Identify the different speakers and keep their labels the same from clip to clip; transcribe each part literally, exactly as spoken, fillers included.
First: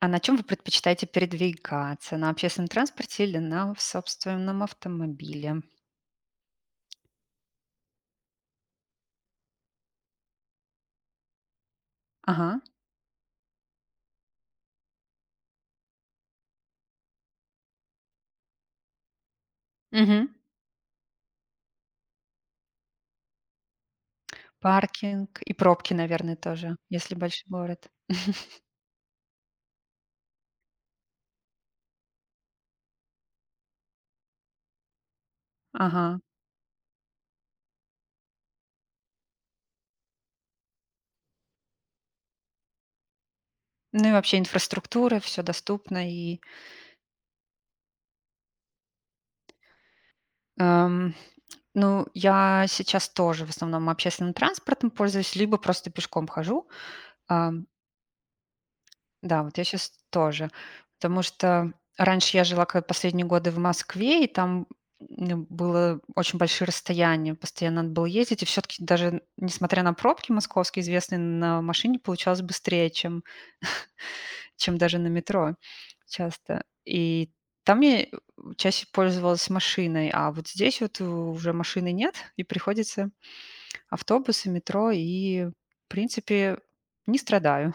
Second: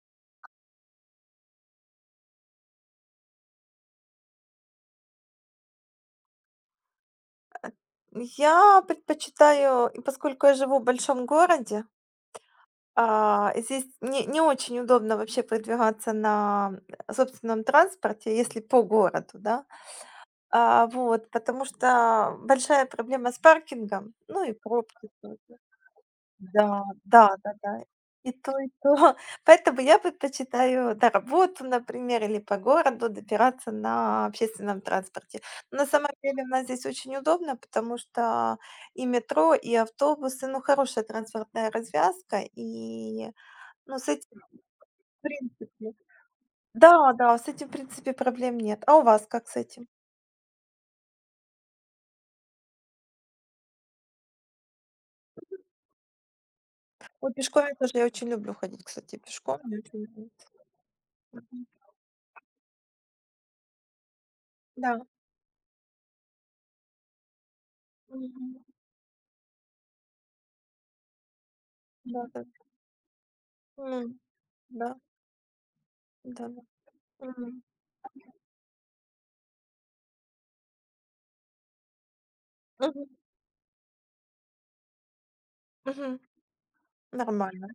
Speaker 1: А на чем вы предпочитаете передвигаться? На общественном транспорте или на в собственном автомобиле?
Speaker 2: Я предпочитаю, и поскольку я живу в большом городе,
Speaker 1: Ага.
Speaker 2: а, здесь не, не очень удобно вообще продвигаться на э, собственном транспорте, если по городу, да.
Speaker 1: Мгм.
Speaker 2: А, вот, потому что большая проблема с паркингом, ну и пробки тоже.
Speaker 1: Паркинг и пробки, наверное, тоже,
Speaker 2: Да,
Speaker 1: если
Speaker 2: да,
Speaker 1: большой
Speaker 2: да-да.
Speaker 1: город.
Speaker 2: И то, и то. Поэтому я предпочитаю на работу, например, или по городу добираться на общественном транспорте. На самом
Speaker 1: Ага.
Speaker 2: деле у нас здесь очень удобно, потому что и метро, и автобусы, ну, хорошая транспортная развязка, и, ну, с
Speaker 1: Ну и вообще
Speaker 2: этим,
Speaker 1: инфраструктура,
Speaker 2: в
Speaker 1: все
Speaker 2: принципе.
Speaker 1: доступно. И,
Speaker 2: Да, да, с этим, в принципе, проблем нет. А у вас как с этим?
Speaker 1: эм, ну, я сейчас тоже в основном общественным транспортом пользуюсь, либо просто пешком хожу.
Speaker 2: Ой,
Speaker 1: А
Speaker 2: пешком я тоже, я очень люблю ходить, кстати,
Speaker 1: Да, вот
Speaker 2: пешком,
Speaker 1: я
Speaker 2: мне
Speaker 1: сейчас
Speaker 2: очень нравится.
Speaker 1: тоже. Потому
Speaker 2: Мгм.
Speaker 1: что раньше я жила ка последние годы в Москве, и там,
Speaker 2: Да.
Speaker 1: м, было очень большие расстояния, постоянно надо было ездить. И
Speaker 2: Мгм.
Speaker 1: все таки даже несмотря на пробки московские известные, на машине получалось
Speaker 2: Да-да.
Speaker 1: быстрее, чем
Speaker 2: М.
Speaker 1: чем
Speaker 2: Да,
Speaker 1: даже на метро часто.
Speaker 2: да-да.
Speaker 1: И
Speaker 2: Мгм.
Speaker 1: там я, э, чаще пользовалась машиной, а вот здесь вот э, уже машины нет, и приходится
Speaker 2: Мгм.
Speaker 1: автобусы, метро, и, в
Speaker 2: Мгм.
Speaker 1: принципе, не
Speaker 2: Нормально.
Speaker 1: страдаю.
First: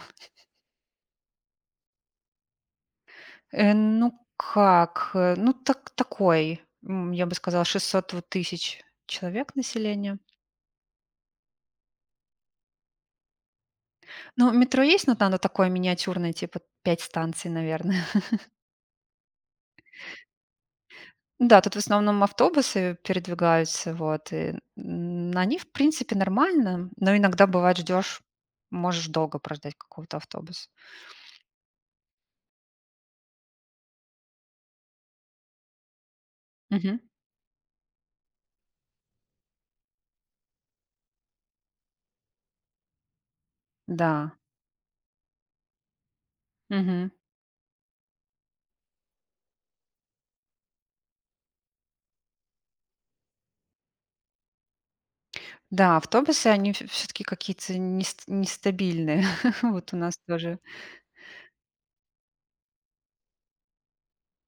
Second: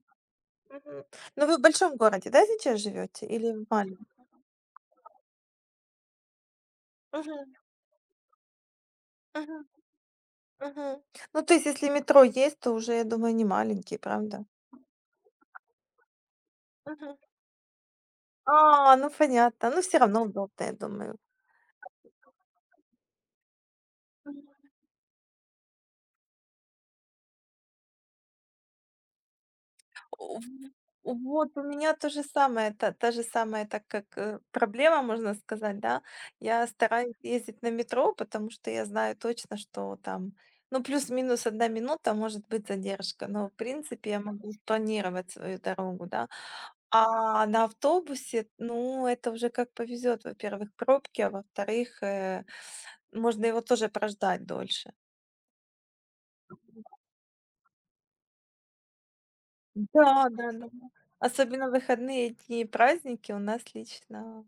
Speaker 2: Мгм. Но вы в большом городе, да, сейчас живете или в
Speaker 1: Э,
Speaker 2: маленьком?
Speaker 1: ну как, э, ну так такой, м, я бы
Speaker 2: Мгм.
Speaker 1: сказала, шестьсот вот тысяч человек
Speaker 2: Мгм.
Speaker 1: населения.
Speaker 2: Мгм. Ну, то есть, если метро есть, то уже, я думаю, не маленький, правда?
Speaker 1: Ну, метро есть, но там оно такое миниатюрное, типа пять
Speaker 2: Мгм.
Speaker 1: станций, наверное.
Speaker 2: А, ну понятно. Ну, все равно удобно, я думаю.
Speaker 1: Да, тут в основном автобусы передвигаются, вот, и, м, они, в принципе, нормально, но иногда бывает ждешь, можешь долго прождать какого-то автобуса.
Speaker 2: В вот у меня то же самое, та та же самая, так как, э, проблема, можно сказать, да. Я
Speaker 1: Мгм.
Speaker 2: стараюсь ездить на метро, потому что я знаю точно, что там, ну, плюс-минус одна минута, может быть задержка, но, в принципе, я
Speaker 1: Да.
Speaker 2: могу планировать свою дорогу, да.
Speaker 1: Мгм.
Speaker 2: А на автобусе, ну, это уже как повезет. Во-первых, пробки, а во-вторых, э, можно его тоже прождать дольше.
Speaker 1: Да, автобусы, они все таки какие-то нест нестабильные. Вот у нас
Speaker 2: Да,
Speaker 1: тоже.
Speaker 2: да-да. Особенно в выходные дни и праздники у нас лично.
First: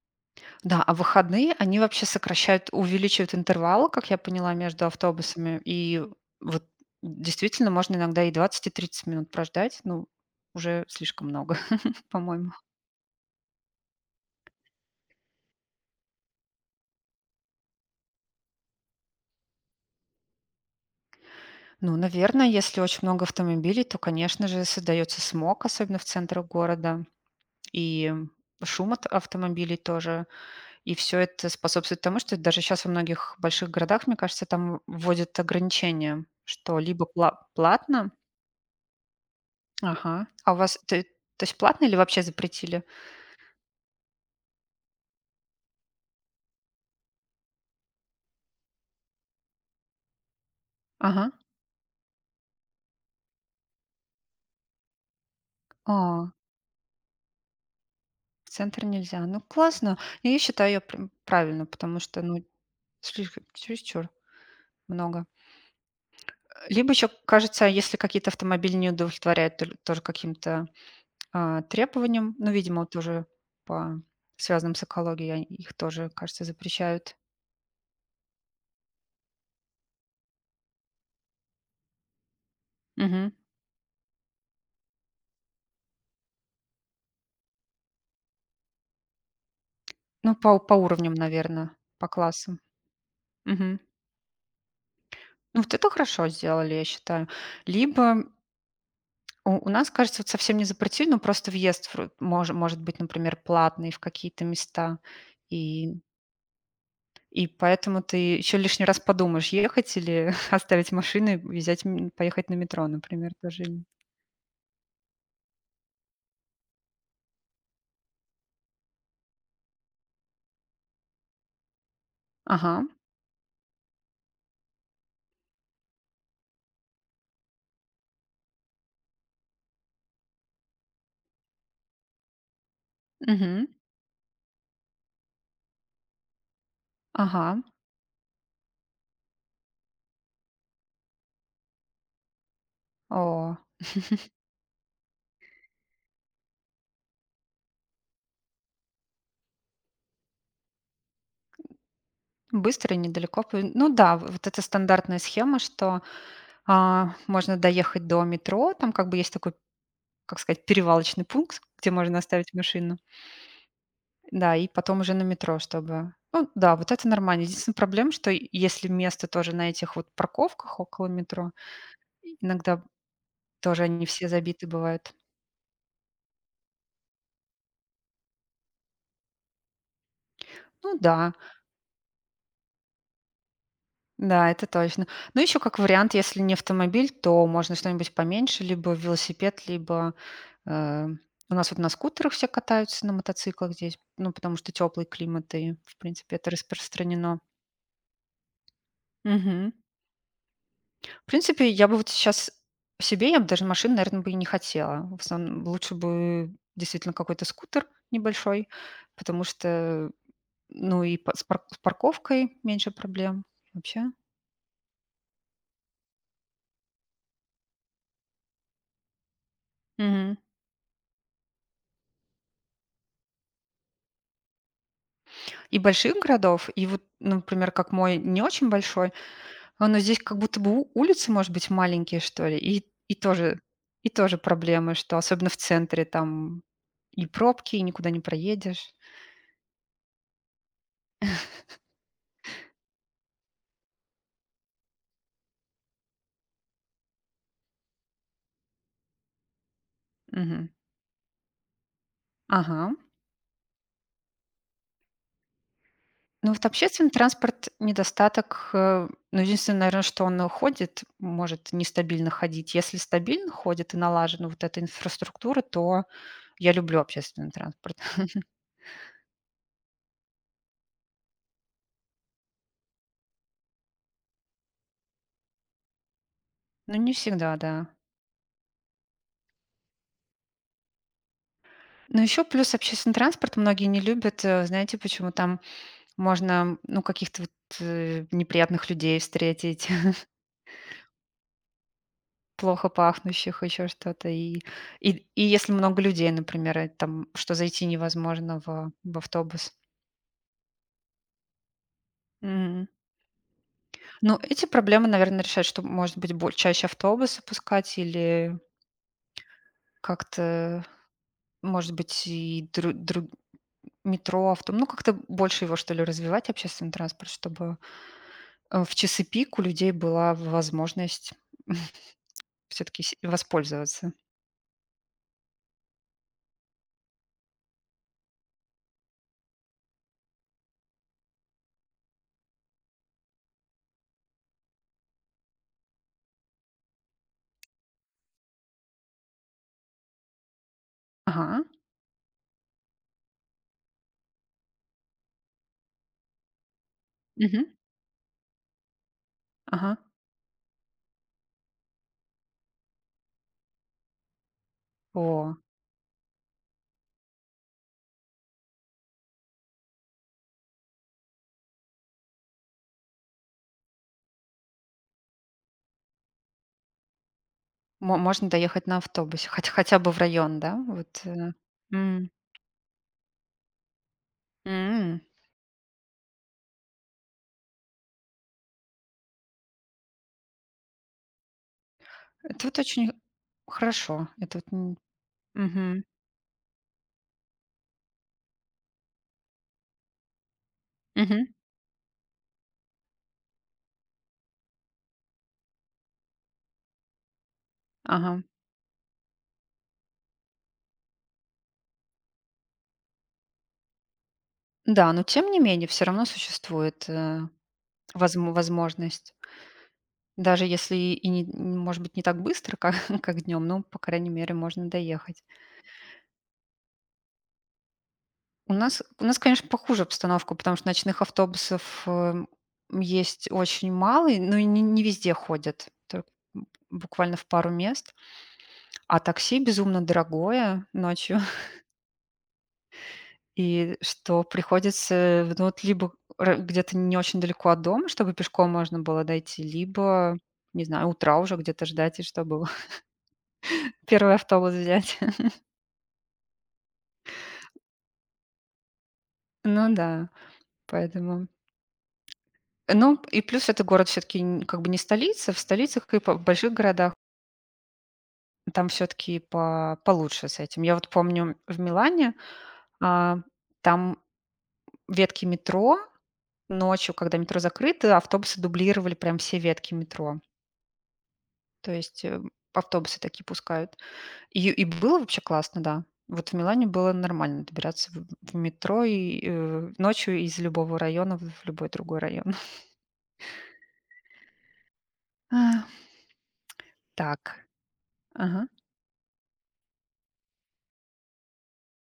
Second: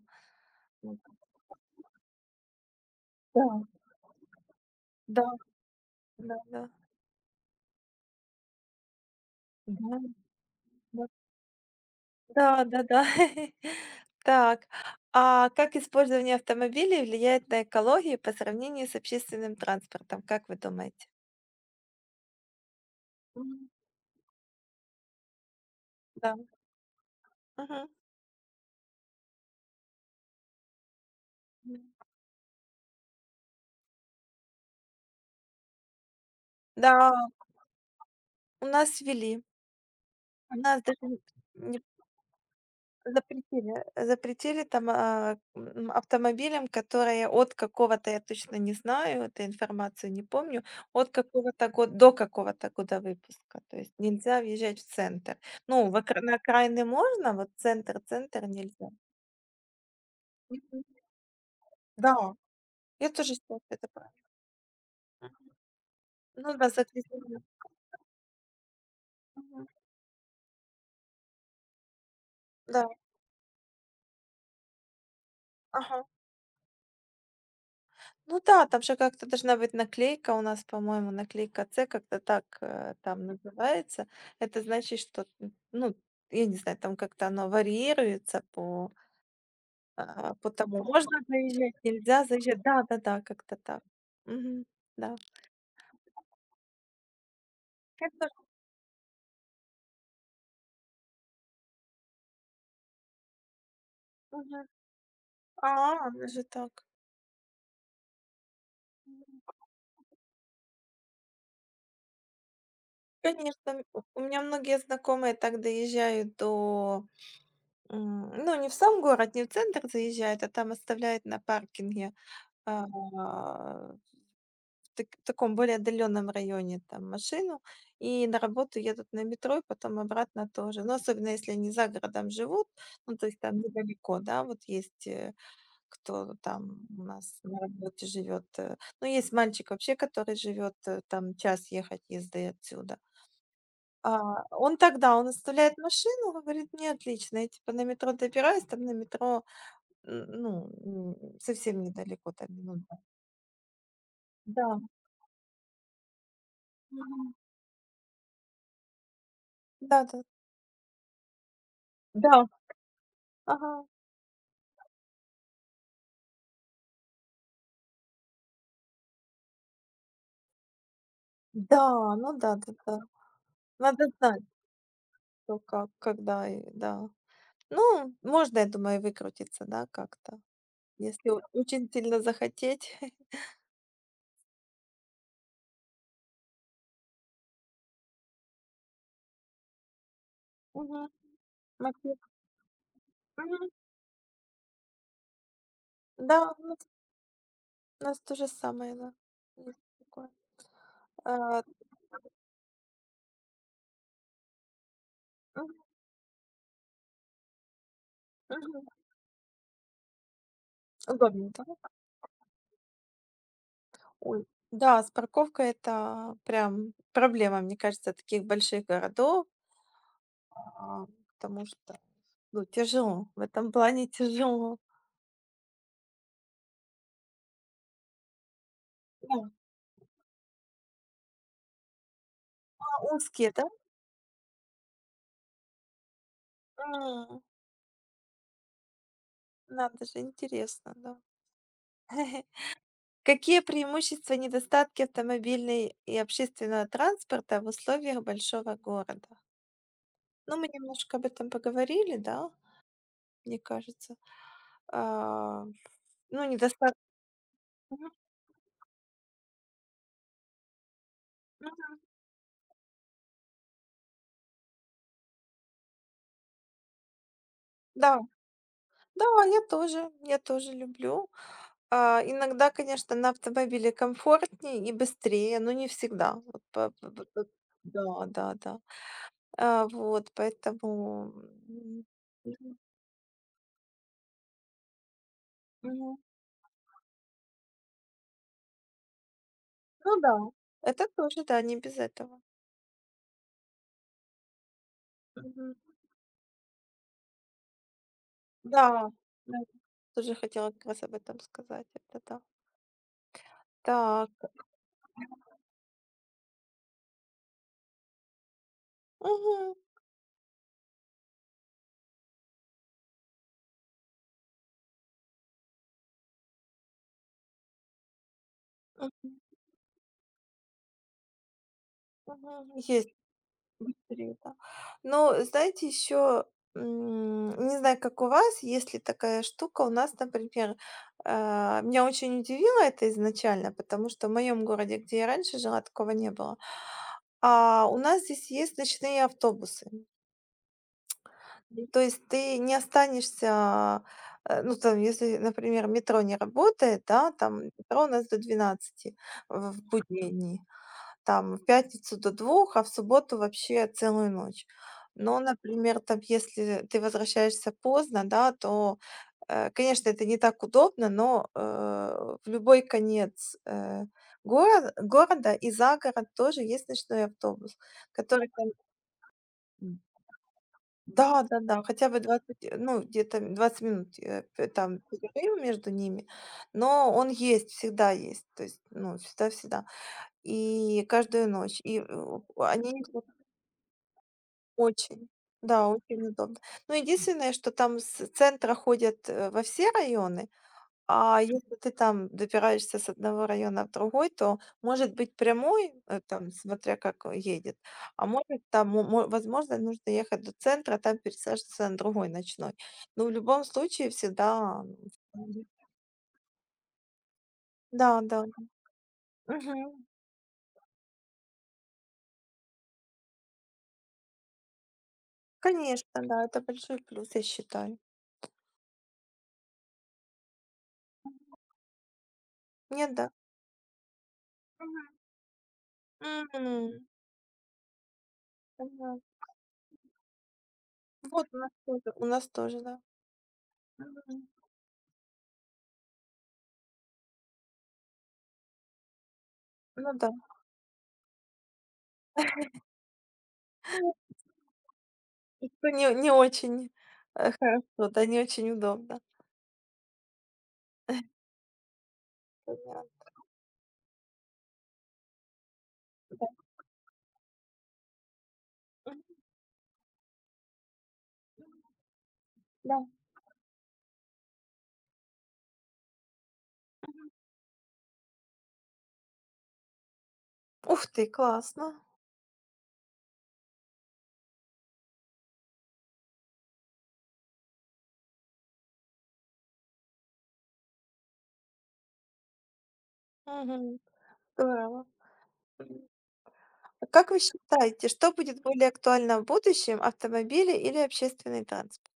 Speaker 1: Да, а в выходные они вообще сокращают, увеличивают
Speaker 2: Да,
Speaker 1: интервалы, как я поняла, между
Speaker 2: да,
Speaker 1: автобусами. И
Speaker 2: да-да.
Speaker 1: вот действительно можно иногда и двадцать, и тридцать минут прождать.
Speaker 2: Да,
Speaker 1: Ну, уже
Speaker 2: да.
Speaker 1: слишком много, по-моему.
Speaker 2: Да-да-да. Так, а как использование автомобилей влияет на экологию по сравнению с общественным транспортом, как вы думаете?
Speaker 1: Ну, наверное, если очень много
Speaker 2: М,
Speaker 1: автомобилей, то, конечно же, создается смог, особенно в
Speaker 2: да,
Speaker 1: центрах города.
Speaker 2: мгм.
Speaker 1: И шум от автомобилей тоже. И все это
Speaker 2: М.
Speaker 1: способствует тому, что даже сейчас во многих больших городах, мне кажется, там вводят ограничения, что
Speaker 2: Да,
Speaker 1: либо пла- платно.
Speaker 2: у нас ввели.
Speaker 1: Ага. А у
Speaker 2: У
Speaker 1: вас?
Speaker 2: нас
Speaker 1: Ты
Speaker 2: даже.
Speaker 1: То есть платно или вообще запретили?
Speaker 2: Запретили, запретили там, а, м, автомобилям, которые от какого-то, я точно не знаю, эту информацию не помню, от
Speaker 1: Ага.
Speaker 2: какого-то года до какого-то года выпуска. То есть нельзя въезжать в центр. Ну, в окра-
Speaker 1: А,
Speaker 2: на окраины можно, вот центр, центр
Speaker 1: в центр
Speaker 2: нельзя.
Speaker 1: нельзя. Ну, классно. И я считаю, я
Speaker 2: Мгм.
Speaker 1: прям правильно, потому что,
Speaker 2: Да,
Speaker 1: ну,
Speaker 2: я тоже
Speaker 1: слишком
Speaker 2: считаю, что это
Speaker 1: чересчур
Speaker 2: правильно.
Speaker 1: много.
Speaker 2: Ну да,
Speaker 1: Либо еще,
Speaker 2: загрязнение.
Speaker 1: кажется, если какие-то автомобили не удовлетворяют
Speaker 2: Мгм.
Speaker 1: тол- тоже каким-то а, требованиям, ну, видимо,
Speaker 2: Да,
Speaker 1: тоже по связанным с экологией, они- их
Speaker 2: ага.
Speaker 1: тоже, кажется, запрещают.
Speaker 2: Ну да, там же как-то должна быть наклейка. У нас, по-моему, наклейка "Ц" как-то так, э, там
Speaker 1: Мгм.
Speaker 2: называется. Это значит, что, н ну, я не знаю, там как-то оно варьируется по,
Speaker 1: Ну,
Speaker 2: а, по
Speaker 1: по, по
Speaker 2: тому,
Speaker 1: уровням,
Speaker 2: можно
Speaker 1: наверное,
Speaker 2: заезжать,
Speaker 1: по
Speaker 2: нельзя
Speaker 1: классам.
Speaker 2: заезжать. Да-да-да, как-то
Speaker 1: Мгм.
Speaker 2: так. Мгм. Да.
Speaker 1: Ну, вот это хорошо сделали, я считаю. Либо
Speaker 2: Это.
Speaker 1: У у нас, кажется, вот совсем не запретили, но просто въезд в ру мож может быть, например, платный в какие-то
Speaker 2: Мгм.
Speaker 1: места.
Speaker 2: А,
Speaker 1: И
Speaker 2: даже так.
Speaker 1: и поэтому ты еще лишний раз подумаешь, ехать или оставить машину и взять м, поехать на метро, например, тоже
Speaker 2: Конечно,
Speaker 1: или.
Speaker 2: м, у у меня многие знакомые так доезжают до, м, ну, не в сам город, не в центр заезжают, а там оставляют на паркинге,
Speaker 1: Ага,
Speaker 2: а так таком более отдаленном районе там машину, и на работу едут на метро, и потом обратно тоже. Но особенно если они за городом живут, ну, то есть там
Speaker 1: мгм,
Speaker 2: недалеко, да, вот есть, э, кто там у нас на
Speaker 1: ага.
Speaker 2: работе живет, э, ну, есть мальчик вообще, который живет, э, там час ехать езды отсюда.
Speaker 1: О,
Speaker 2: А, он тогда, он оставляет машину, говорит: "Мне отлично, я типа на метро добираюсь". Там на метро, н ну, м, совсем недалеко, там минут
Speaker 1: быстро и
Speaker 2: двадцать.
Speaker 1: недалеко. П Ну да, в вот эта
Speaker 2: Да.
Speaker 1: стандартная схема, что, а,
Speaker 2: Мгм.
Speaker 1: можно доехать до метро, там как бы есть такой,
Speaker 2: Да-да.
Speaker 1: как сказать, перевалочный пункт, где можно
Speaker 2: Да. Да.
Speaker 1: оставить машину.
Speaker 2: Ага.
Speaker 1: Да, и потом уже на метро, чтобы ну да, вот это нормально. Единственная проблема, что и- если место тоже на этих вот парковках около метро,
Speaker 2: Да, ну
Speaker 1: и иногда
Speaker 2: да-да-да.
Speaker 1: тоже они
Speaker 2: Надо
Speaker 1: все
Speaker 2: знать,
Speaker 1: забиты бывают.
Speaker 2: что, как, когда и да. Ну, можно, я думаю, выкрутиться, да, как-то,
Speaker 1: Ну
Speaker 2: если
Speaker 1: да,
Speaker 2: о очень сильно захотеть.
Speaker 1: да, это точно. Ну, еще как вариант, если не автомобиль, то можно что-нибудь поменьше, либо велосипед, либо, э,
Speaker 2: Мгм.
Speaker 1: у нас вот на
Speaker 2: Мотив.
Speaker 1: скутерах все катаются, на
Speaker 2: Мгм.
Speaker 1: мотоциклах здесь, ну, потому что теплый климат и, в принципе,
Speaker 2: Да,
Speaker 1: это
Speaker 2: у нас
Speaker 1: распространено.
Speaker 2: у нас то же самое, да.
Speaker 1: Мгм.
Speaker 2: Есть такое.
Speaker 1: В
Speaker 2: А,
Speaker 1: принципе, я бы вот сейчас себе, я бы даже машину, наверное, бы и не хотела. В основном
Speaker 2: мгм,
Speaker 1: лучше бы действительно какой-то скутер небольшой,
Speaker 2: мгм.
Speaker 1: потому что, ну и па- с, пар-
Speaker 2: Удобненько.
Speaker 1: с парковкой меньше проблем вообще.
Speaker 2: Ой. Да, с парковкой — это прям проблема, мне кажется, таких больших городов,
Speaker 1: Мгм.
Speaker 2: а, потому что, ну, тяжело, в этом плане тяжело.
Speaker 1: И больших городов, и вот, ну, например, как мой не очень большой,
Speaker 2: Да.
Speaker 1: а, но здесь как будто бы у- улицы, может быть, маленькие, что ли, и,
Speaker 2: А,
Speaker 1: и
Speaker 2: узкие,
Speaker 1: тоже
Speaker 2: да?
Speaker 1: и тоже проблемы, что особенно в центре там и
Speaker 2: М.
Speaker 1: пробки, и никуда не проедешь.
Speaker 2: Надо же, интересно, да. Какие преимущества и недостатки автомобильной и общественного транспорта в условиях большого города? Ну,
Speaker 1: Мгм.
Speaker 2: мы немножко об этом поговорили, да,
Speaker 1: Ага.
Speaker 2: мне кажется. А, ну,
Speaker 1: Ну, вот
Speaker 2: недостатки.
Speaker 1: общественный транспорт
Speaker 2: Мгм.
Speaker 1: недостаток, э, ну, единственное, наверное, что он ходит, может
Speaker 2: Ну.
Speaker 1: нестабильно ходить. Если стабильно ходит и налажена вот эта инфраструктура, то я люблю общественный транспорт.
Speaker 2: Да, да, да, я тоже, я тоже люблю. А, иногда, конечно, на автомобиле комфортнее и быстрее, но не всегда. Вот по-
Speaker 1: Но не
Speaker 2: по- по- по-
Speaker 1: всегда, да.
Speaker 2: да, да, да. А, вот, поэтому. м,
Speaker 1: Но еще плюс общественный транспорт многие не любят, э, знаете почему? Там
Speaker 2: мгм.
Speaker 1: можно, ну, каких-то вот, э, неприятных людей встретить,
Speaker 2: Ну да, это тоже, да, не без этого.
Speaker 1: плохо пахнущих, еще что-то. И, и, и если
Speaker 2: Мгм.
Speaker 1: много людей, например, э, там, что зайти невозможно в,
Speaker 2: Да,
Speaker 1: в
Speaker 2: да,
Speaker 1: автобус.
Speaker 2: тоже хотела как раз об этом сказать, это да.
Speaker 1: Мгм.
Speaker 2: Так,
Speaker 1: Ну, эти проблемы, наверное, решать, что, может быть, бо чаще автобусы пускать или
Speaker 2: мгм,
Speaker 1: как-то, может быть, и дру дру метро, авто ну, как-то больше его, что ли, развивать, общественный транспорт, чтобы, э, в часы
Speaker 2: мгм,
Speaker 1: пик у людей была возможность
Speaker 2: мгм,
Speaker 1: все таки
Speaker 2: есть
Speaker 1: воспользоваться.
Speaker 2: быстрее, да. Но знаете, еще, не знаю, как у вас, есть ли такая штука, у нас, например, э, меня очень удивило это изначально, потому что в моем городе, где я раньше жила, такого не было. А у нас здесь есть ночные автобусы.
Speaker 1: Ага.
Speaker 2: То есть ты не останешься, э, ну, там, если, например, метро не работает, да, там
Speaker 1: Мгм.
Speaker 2: метро у нас до двенадцати в в
Speaker 1: Ага.
Speaker 2: будние дни, там в пятницу до двух, а в субботу вообще целую ночь. Но,
Speaker 1: О,
Speaker 2: например, там, если ты возвращаешься поздно, да, то, э, конечно, это не так удобно, но, э, в любой конец, э, горо- города и за город тоже есть ночной автобус,
Speaker 1: мо
Speaker 2: который
Speaker 1: можно
Speaker 2: там
Speaker 1: доехать на автобусе, хоть хотя бы в район, да? Вот, э.
Speaker 2: да-да-да, хотя бы
Speaker 1: М.
Speaker 2: двадцать, э, ну, где-то двадцать минут, э, п там
Speaker 1: М.
Speaker 2: перерыв между ними, но он есть, всегда есть, то есть, ну, всегда-всегда. И каждую ночь. И, э,
Speaker 1: Это вот
Speaker 2: они
Speaker 1: очень
Speaker 2: идут
Speaker 1: хорошо. Это вот, м.
Speaker 2: очень, да,
Speaker 1: Мгм.
Speaker 2: очень удобно. Ну единственное, что там с центра ходят, э, во все районы. А
Speaker 1: Мгм.
Speaker 2: если ты там добираешься с одного района в другой, то может быть прямой, э, там, смотря как, э, едет, а
Speaker 1: Ага.
Speaker 2: может там, мо- мо- возможно, нужно ехать до центра, там пересаживаться на другой ночной. Но в любом случае всегда... м,
Speaker 1: Да, но тем не
Speaker 2: вполне.
Speaker 1: менее все равно существует, э,
Speaker 2: Да, да.
Speaker 1: возм возможность.
Speaker 2: Мгм.
Speaker 1: Даже если и не н- может быть, не так быстро, как как днём, но, по крайней мере, можно доехать.
Speaker 2: Конечно, да, это большой плюс, я считаю.
Speaker 1: У нас у нас, конечно, похуже обстановка, потому что ночных автобусов, э,
Speaker 2: Нет, да.
Speaker 1: есть очень мало, и но и не не
Speaker 2: Мгм.
Speaker 1: везде ходят, только
Speaker 2: М,
Speaker 1: буквально в пару мест. А
Speaker 2: понятно.
Speaker 1: такси безумно дорогое ночью.
Speaker 2: Вот у нас тоже, у нас тоже, да.
Speaker 1: И что
Speaker 2: Мгм.
Speaker 1: приходится, ну, вот либо ра где-то не очень далеко от дома, чтобы пешком можно было дойти,
Speaker 2: Ну да,
Speaker 1: либо, не знаю, утра уже где-то ждать, и чтобы первый автобус взять.
Speaker 2: что не, не очень, э, хорошо, да, не очень удобно.
Speaker 1: Ну да, поэтому. Ну,
Speaker 2: Понятно.
Speaker 1: и плюс это город все таки как бы не столица. В столицах и по в больших городах там все таки по получше с этим. Я вот помню в Милане,
Speaker 2: Да.
Speaker 1: а, там ветки метро ночью, когда метро закрыто, автобусы дублировали прям все ветки метро.
Speaker 2: Ух ты, классно.
Speaker 1: То есть, э, автобусы такие пускают. И и было вообще классно, да. Вот в Милане было нормально добираться в в метро и, э, ночью из любого района в в любой другой район.
Speaker 2: Мгм. Здорово.
Speaker 1: А,
Speaker 2: А как вы
Speaker 1: так.
Speaker 2: считаете, что будет
Speaker 1: Ага.
Speaker 2: более актуально в будущем: автомобили или общественный транспорт?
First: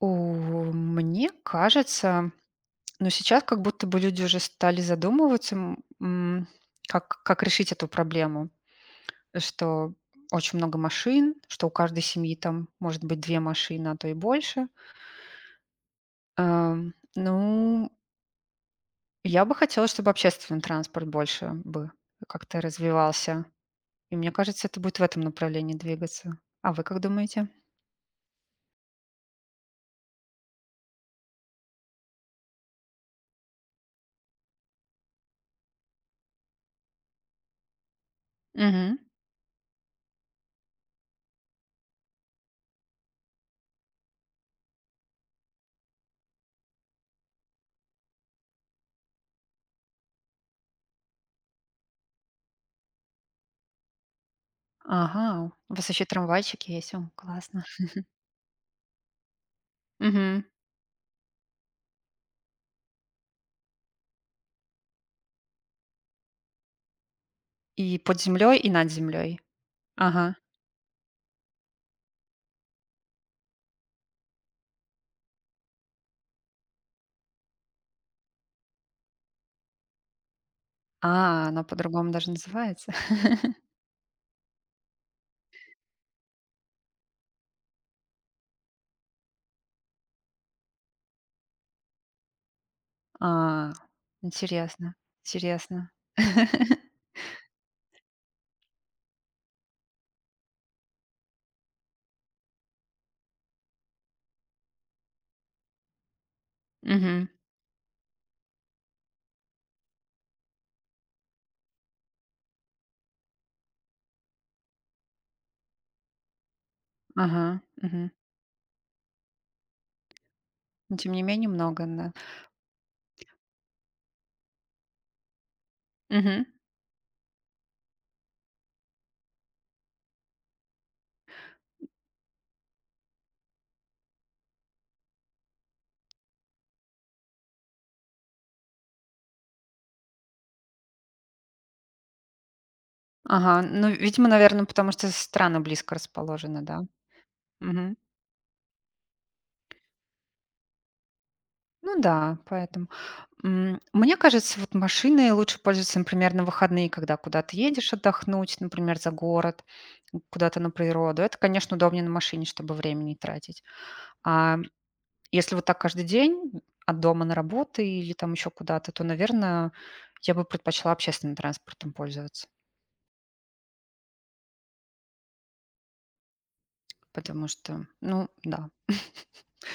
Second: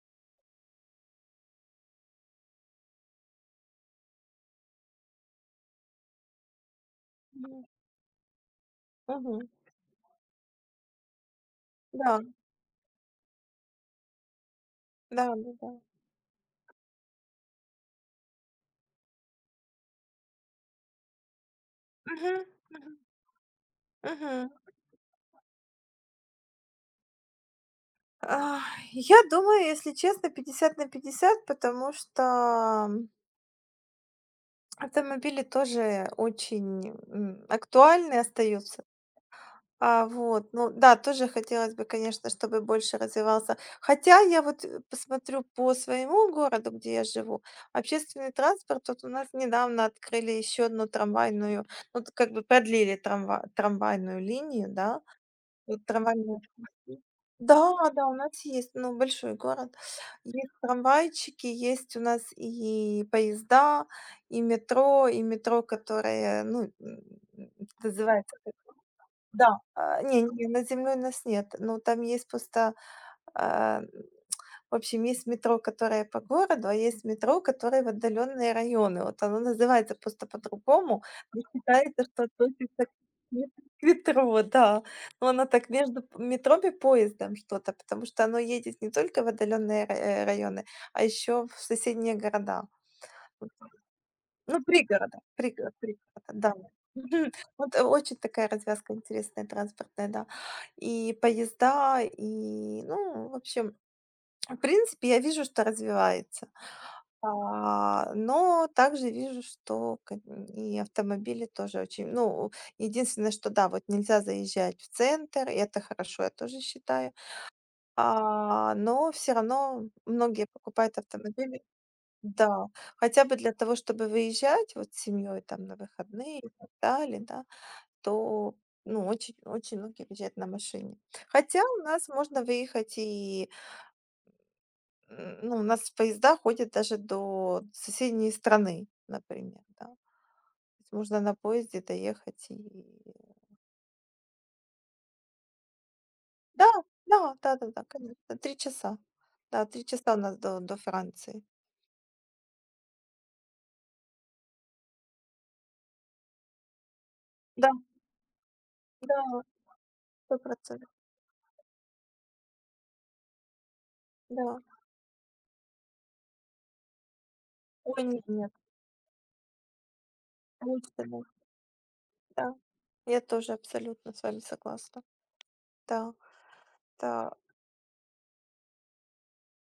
Speaker 1: У Мне кажется, но сейчас как будто бы люди уже стали задумываться, м, м, как как
Speaker 2: Мгм.
Speaker 1: решить эту проблему,
Speaker 2: Мгм.
Speaker 1: что очень много машин, что у каждой
Speaker 2: Да,
Speaker 1: семьи там может быть две машины, а то и больше.
Speaker 2: да, да, да.
Speaker 1: Ам, ну Я бы хотела, чтобы общественный транспорт больше бы
Speaker 2: Мгм,
Speaker 1: как-то
Speaker 2: мгм.
Speaker 1: развивался. И мне
Speaker 2: Мгм.
Speaker 1: кажется, это будет в этом направлении двигаться. А вы как думаете?
Speaker 2: А, я думаю, если честно, пятьдесят на пятьдесят, потому что, м, автомобили тоже очень, м, актуальны остаются.
Speaker 1: Мгм.
Speaker 2: А, вот, ну да, тоже хотелось бы, конечно, чтобы больше развивался. Хотя я вот, э, посмотрю по своему городу, где я живу, общественный транспорт, тут у нас недавно открыли еще одну трамвайную, ну, т- как бы продлили трамва- трамвайную линию, да,
Speaker 1: Ага, у
Speaker 2: вот
Speaker 1: вас еще
Speaker 2: трамвайную.
Speaker 1: трамвайчики есть, о, классно.
Speaker 2: Да, да, у нас есть, ну, большой город.
Speaker 1: Мгм.
Speaker 2: Есть трамвайчики, есть у нас и поезда, и метро, и метро, которое, ну, м,
Speaker 1: И под
Speaker 2: называется
Speaker 1: землей, и над землей.
Speaker 2: да. А, не
Speaker 1: Ага.
Speaker 2: не, над землей нас нет. Ну, там есть просто, а, в общем, есть метро, которое по городу, а есть метро, которое в отдаленные районы. Вот оно называется просто по-другому, но
Speaker 1: А, оно
Speaker 2: считается,
Speaker 1: по-другому
Speaker 2: что
Speaker 1: даже
Speaker 2: относится к
Speaker 1: называется.
Speaker 2: мет к метро, да. Но оно так между п метро и поездом что-то, потому что оно едет не только в отдаленные, э, районы, а еще в соседние города.
Speaker 1: А,
Speaker 2: Ну,
Speaker 1: интересно,
Speaker 2: пригорода, пригород
Speaker 1: интересно.
Speaker 2: пригорода, да. Мгм. Вот, э, очень такая развязка интересная транспортная, да. И поезда, и, ну, в общем, в принципе, я вижу, что развивается.
Speaker 1: Мгм.
Speaker 2: А, но также вижу, что ка- и автомобили тоже очень... Ну, единственное, что да, вот нельзя заезжать в центр, и это хорошо, я тоже считаю.
Speaker 1: Ага, мгм.
Speaker 2: А, но все равно многие
Speaker 1: Но
Speaker 2: покупают
Speaker 1: тем не менее
Speaker 2: автомобили.
Speaker 1: много, да.
Speaker 2: Да, хотя бы для того, чтобы выезжать вот с семьей там на выходные
Speaker 1: Мгм.
Speaker 2: и так далее, да, то ну, очень, очень многие выезжают на машине. Хотя у нас можно выехать и, м, ну, у нас поезда ходят даже до соседней страны, например, да. То есть можно на поезде доехать и...
Speaker 1: Ага, ну, видимо, наверное, потому что страны близко расположены,
Speaker 2: Да,
Speaker 1: да?
Speaker 2: да, да, да, да,
Speaker 1: Мгм.
Speaker 2: конечно, три часа. Да, три часа у нас до, до Франции.
Speaker 1: Ну да, поэтому. М, мне кажется, вот машиной лучше пользоваться, например, на выходные, когда куда-то
Speaker 2: Да,
Speaker 1: едешь отдохнуть, например, за
Speaker 2: да,
Speaker 1: город,
Speaker 2: сто
Speaker 1: куда-то на
Speaker 2: процентов,
Speaker 1: природу. Это, конечно, удобнее на машине, чтобы время не тратить. А
Speaker 2: да.
Speaker 1: если вот так каждый день от дома на работу
Speaker 2: Ой,
Speaker 1: или там еще
Speaker 2: нет,
Speaker 1: куда-то, то, наверное, я бы
Speaker 2: нет.
Speaker 1: предпочла общественным транспортом пользоваться.
Speaker 2: Да, я тоже абсолютно с вами согласна. Да, да.
Speaker 1: Потому что, ну да,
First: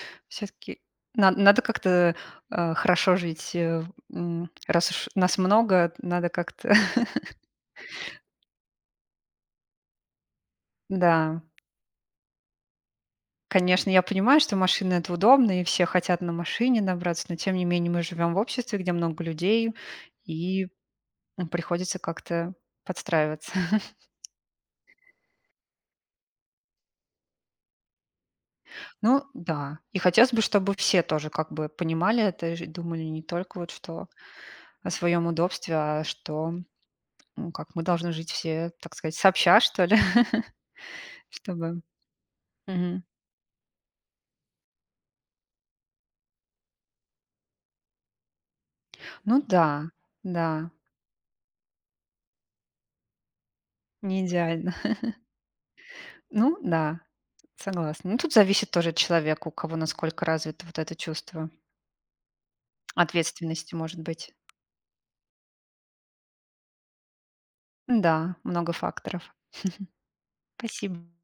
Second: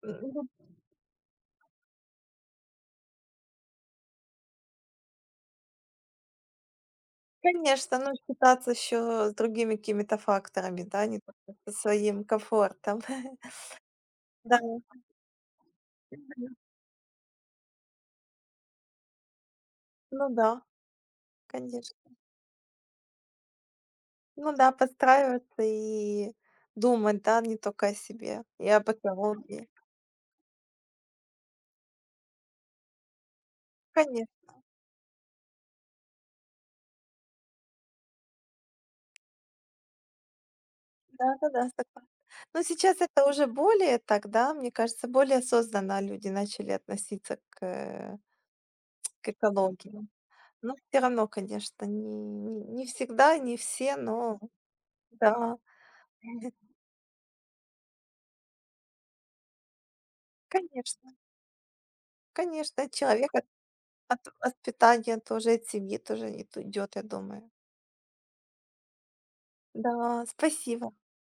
Speaker 2: Ну,
Speaker 1: все-таки надо, как-то э, хорошо жить. Э, м, раз уж нас много, надо как-то,
Speaker 2: конечно, ну, считаться еще с другими какими-то факторами, да, не
Speaker 1: да.
Speaker 2: только со своим комфортом.
Speaker 1: Конечно, я понимаю, что
Speaker 2: Да,
Speaker 1: машина — это удобно, и все хотят на машине набраться, но тем не менее мы живем в обществе, где много людей,
Speaker 2: ну да,
Speaker 1: и м,
Speaker 2: конечно.
Speaker 1: приходится как-то подстраиваться.
Speaker 2: Ну да, подстраиваться и думать, да, не только о себе, и об
Speaker 1: Ну
Speaker 2: экологии.
Speaker 1: да, и хотелось бы, чтобы все тоже как бы понимали это и думали не только вот что
Speaker 2: Конечно,
Speaker 1: о своем удобстве, а что, ну, как мы должны жить все, так сказать, сообща, что ли,
Speaker 2: да-да-да,
Speaker 1: чтобы...
Speaker 2: согласна. Но сейчас
Speaker 1: Мгм.
Speaker 2: это уже более так, да, мне кажется, более осознанно люди начали относиться к, э, к
Speaker 1: Ну да,
Speaker 2: экологии.
Speaker 1: да,
Speaker 2: Ну, все равно, конечно, не не не всегда, не все,
Speaker 1: не
Speaker 2: но
Speaker 1: идеально.
Speaker 2: да,
Speaker 1: Ну да, согласна. Ну тут зависит тоже от человека, у кого насколько развито вот это
Speaker 2: конечно,
Speaker 1: чувство.
Speaker 2: конечно, человек от
Speaker 1: Ответственности, может
Speaker 2: от
Speaker 1: быть.
Speaker 2: от питания тоже, от семьи тоже идет, я думаю.
Speaker 1: Да, много факторов.
Speaker 2: Да, спасибо.
Speaker 1: Спасибо.